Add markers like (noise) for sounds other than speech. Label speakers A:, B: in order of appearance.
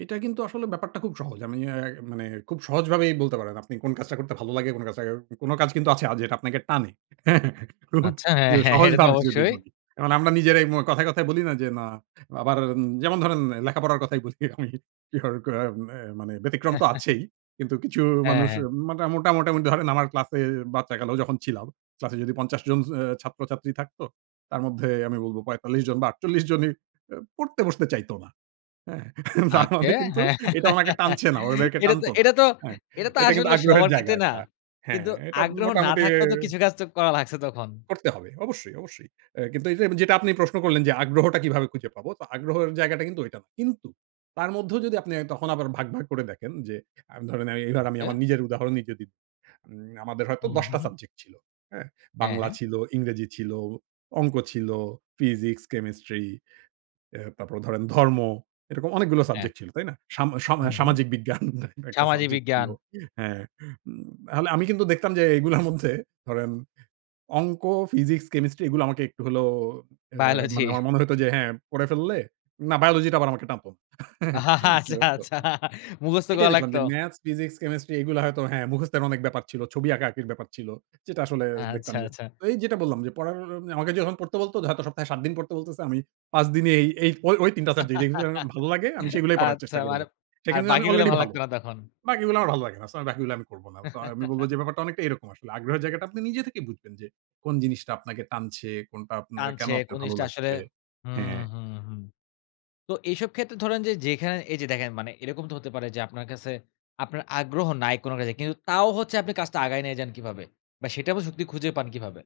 A: এটা কিন্তু আসলে ব্যাপারটা খুব সহজ। আমি অ্যা মানে খুব সহজভাবেই বলতে পারেন। আপনি কোন কাজটা করতে ভালো লাগে, কোন কাছাও কোন কাজ কিন্তু আছে আ যেটা আপনাকে টানে। হ্যাঁ, খুব
B: আচ্ছা হ্যাঁ,
A: যে
B: হ্যাঁ এটা তো
A: সহজভাবে যদি
B: অবশ্যই।
A: বলি এখন আমরা নিজেরাই মু কথায়, কথায়, বলি না যে, "না!' আবার উম যেমন ধরেন লেখাপড়ার কথাই বলি আমি (unintelligible) অ্যা মানে ব্যতিক্রম তো
B: (chuckles)
A: আছেই। কিন্তু কিছু
B: হ্যাঁ,
A: মানুষ
B: হ্যাঁ।
A: মাটা মোটা মোটামুটি ধরেন আমার ক্লাসে বাচ্চাকালেও যখন ছিলাম। ক্লাসে যদি ৫০ জন স অ্যা ছাত্রছাত্রী থাকতো তার মধ্যে আমি বলব ৪৫ জন বা (scoffs) ৪৮ জনই অ্যা পড়তে বসতে চাইত না। হ্যাঁ? (chuckles) তার
B: আজ্ঞে।
A: মানে
B: (giggles)
A: কিন্তু
B: হ্যাঁ
A: এটা ওনাকে টানছে না, ওদেরকে
B: এটা তো
A: টানতো না,
B: এটা তো
A: হ্যাঁ।
B: এটা তো
A: এটা কিন্তু
B: আসলে
A: আগ্রহের
B: সবার
A: জায়গা
B: ক্ষেত্রে না।
A: একটা। হ্যাঁ
B: কিন্তু
A: এটা
B: আগ্রহ না
A: মোটামুটি
B: থাকলে তো কিছু কাজ তো করা লাগছে তখন।
A: করতে হবে। অবশ্যই, অবশ্যই। অ্যা কিন্তু এই যে, যেটা আপনি প্রশ্ন করলেন যে আগ্রহটা কিভাবে খুঁজে পাবো? তো আগ্রহের জায়গাটা কিন্তু ওইটা না, কিন্তু তার মধ্যেও যদি আপনি তখন আবার ভাগ, ভাগ, করে দেখেন যে আ ধরেন আমি এবার আমি
B: ওকে।
A: আমার নিজের উদাহরণই যদি উম আমাদের হয়তো
B: হুম,
A: ১০ টা
B: হুম।
A: সাবজেক্ট ছিল, হ্যাঁ?
B: হ্যাঁ,
A: 'বাংলা'
B: হ্যাঁ।
A: ছিল, 'ইংরেজি' ছিল, 'অঙ্ক' ছিল, 'ফিজিক্স', 'কেমিস্ট্রি' অ্যা তারপর ধরেন 'ধর্ম', এরকম অনেকগুলো
B: হ্যাঁ।
A: সাবজেক্ট ছিল, তাই না? সাম সাম
B: হুম, হুম।
A: সামাজিক (scoffs) বিজ্ঞান একটা
B: 'সামাজিক
A: সাবজেক্ট ছিল
B: বিজ্ঞান'
A: হ্যাঁ। উম হালে আমি কিন্তু দেখতাম যে (scoffs) এগুলার মধ্যে ধরেন 'অংক', 'ফিজিক্স', 'কেমিস্ট্রি' এগুলো আমাকে একটু হলেও
B: (scoffs)
A: অ্যা মানে
B: 'বায়োলজি'
A: আমার মনে হতো যে হ্যাঁ পড়ে ফেললে। না 'বায়োলজি' টা আবার আমাকে টানতো ন (laughs)
B: (laughs) আচ্ছা, আচ্ছা,
A: (unintelligible)
B: মুখস্থ
A: এটাই
B: করা
A: দেখলাম
B: লাগতো।
A: যে 'ম্যাথস', 'ফিজিক্স', 'কেমিস্ট্রি' এগুলো হয়তো হ্যাঁ মুখস্থের অনেক ব্যাপার ছিল। ছবি আঁকাআঁকির ব্যাপার ছিল। যেটা আসলে দেখতাম
B: আচ্ছা,
A: যে
B: আচ্ছা।
A: তো এই যেটা বললাম যে পড়ার ও আগে যে পড়তে বলতো হয়তো সপ্তাহে ৭ দিন পড়তে বলতেছে। আমি ৫ দিনই এই ঐ, ঐ, ৩ টা (unintelligible)
B: (laughs)
A: ভাল লাগে আমি সেগুলোই পড়ার
B: আচ্ছা,
A: চেষ্টা করে
B: মানে
A: যাচ্ছি।
B: আর
A: সেখানে আমি
B: বাকিগুলা
A: অলরেডি
B: ভাল
A: ভালো।
B: লাগতো না তখন?
A: বাকিগুলো আমার ভাল লাগে না। সো আমি বাকিগুলো আমি করব না। তো আমি বলব যে
B: (laughs)
A: ব্যাপারটা অনেকটা এরকম আসলে। আগ্রহের জায়গাটা আপনি নিজে থেকেই বুঝবেন যে কোন জিনিসটা আপনাকে টানছে, কোনটা আপনার কেন
B: টানছে
A: আপনার
B: কোন
A: ভালো
B: জিনিসটা আসলে
A: লাগছে।
B: হুম,
A: হ্যাঁ।
B: হুম, হুম। তো এইসব ক্ষেত্রে ধরেন যে যেইখানে এই যে দেখেন মানে এরকম তো হতে পারে যে আপনার কাছে আপনার আগ্রহ নাই কোনটাতে। কিন্তু তাও হচ্ছে আপনি কাজটা আগায় নিয়ে যান কিভাবে? বা সেটাবও যুক্তি খুঁজে পান কিভাবে?